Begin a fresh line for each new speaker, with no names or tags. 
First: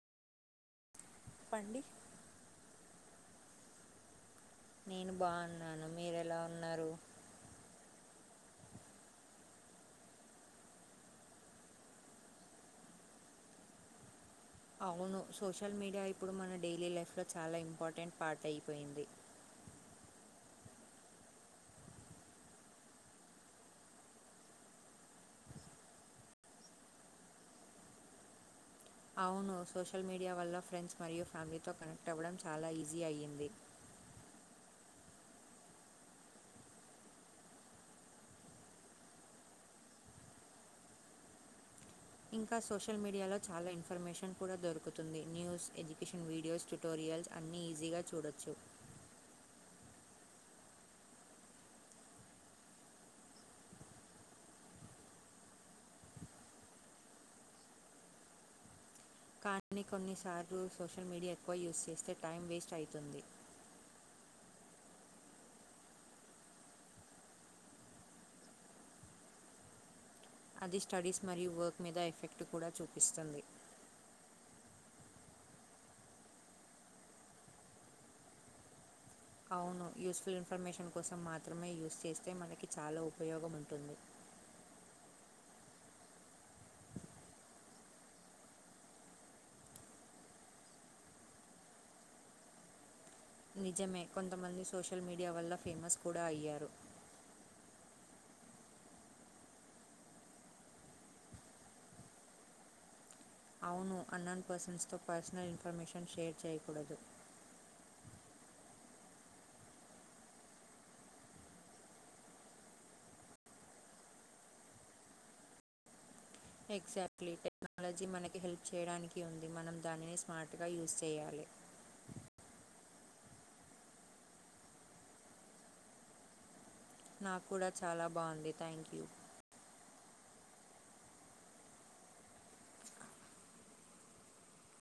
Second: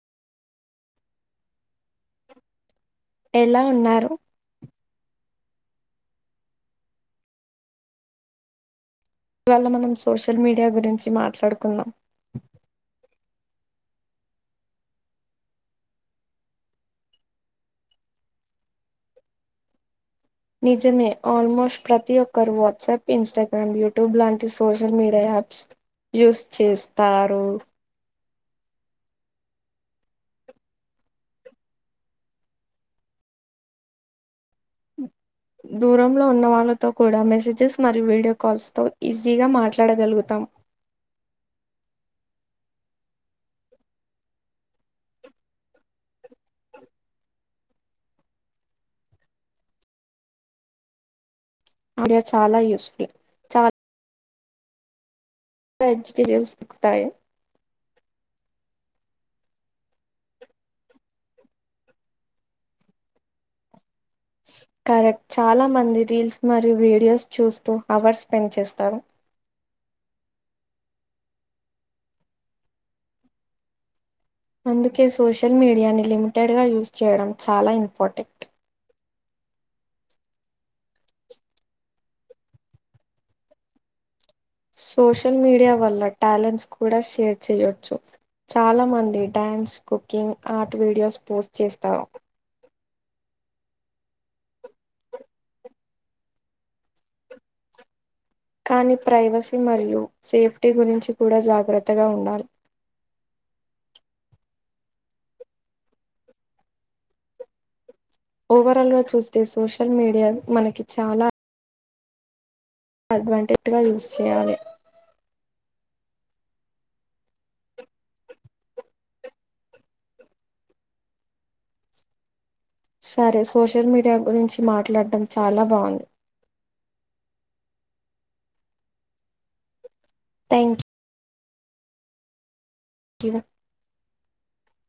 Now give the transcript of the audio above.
పాండి
ఎలా ఉన్నారు
నేను బాగున్నాను మీరు ఎలా ఉన్నారు
ఇందువల్ల మనం సోషల్ మీడియా గురించి మాట్లాడుకుందం
అవును సోషల్ మీడియా ఇప్పుడు మన డైలీ లైఫ్లో చాలా ఇంపార్టెంట్ పార్ట్ అయిపోయింది
నిజమే ఆల్మోస్ట్ ప్రతి ఒక్కరు వాట్సాప్ ఇన్స్టాగ్రామ్ యూట్యూబ్ లాంటి సోషల్ మీడియా యాప్స్ యూస్ చేస్తారు
అవును సోషల్ మీడియా వల్ల ఫ్రెండ్స్ మరియు ఫ్యామిలీతో కనెక్ట్ అవ్వడం చాలా ఈజీ అయ్యింది
దూరంలో ఉన్నవాళ్లతో కూడా మెసేజెస్ మరియు వీడియో కాల్స్తో ఈజీగా మాట్లాడగలుగుతాం
ఇంకా సోషల్ మీడియాలో చాలా ఇన్ఫర్మేషన్ కూడా దొరుకుతుంది న్యూస్ ఎడ్యుకేషన్ వీడియోస్ ట్యుటోరియల్స్ అన్ని ఈజీగా చూడొచ్చు
అడియా చాలా యూస్ఫుల్ చాల జకి దలుస్ పుఖతాయి
కానీ కొన్నిసార్లు సోషల్ మీడియా ఎక్కువ యూస్ చేస్తే టైం వేస్ట్ అవుతుంది
కరెక్ట్ చాలా మంది రీల్స్ మరియు వీడియోస్ చూస్తూ అవర్ స్పెండ్ చేస్తారు
అధి స్టడీస్ మరి వర్క్ మీద ఎఫెక్ట్ కూడా చూపిస్తుంది
అందుకే సోషల్ మీడియాని లిమిటెడ్ గా యూజ్ చేయడం చాలా ఇంపార్టెంట్
అవును యూస్‌ఫుల్ ఇన్ఫర్మేషన్ కోసం మాత్రమే యూస్‌ చేస్తే మనకి చాలా ఉపయోగం ఉంటుంది
సోషల్ మీడియా వల్ల టాలెంట్స్ కూడా షేర్ చేయొచ్చు చాలా మంది dance cooking art videos post చేస్తారు
నిజమే కొంతమంది సోషల్ మీడియా వల్ల ఫేమస్ కూడా అయ్యారు
కానీ ప్రైవసీ మరియు సేఫ్టీ గురించి కూడా జాగ్రత్తగా ఉండాలి
అవును అన్నన్ పర్సన్స్ తో పర్సనల్ ఇన్ఫర్మేషన్ షేర్ చేయకూడదు
ఓవరాల్ గా చూస్తే సోషల్ మీడియా మనకి చాలా అడ్వాంటేజ్గా యూజ్ చేయాలి
ఎగ్జాక్ట్లీ టెక్నాలజీ మనకి హెల్ప్ చేయడానికి ఉంది మనం దానిని స్మార్ట్గా యూజ్ చేయాలి
సరే సోషల్ మీడియా గురించి మాట్లాడడం చాలా బాగుంది
నాకు కూడా చాలా బాగుంది thank you
thank you tea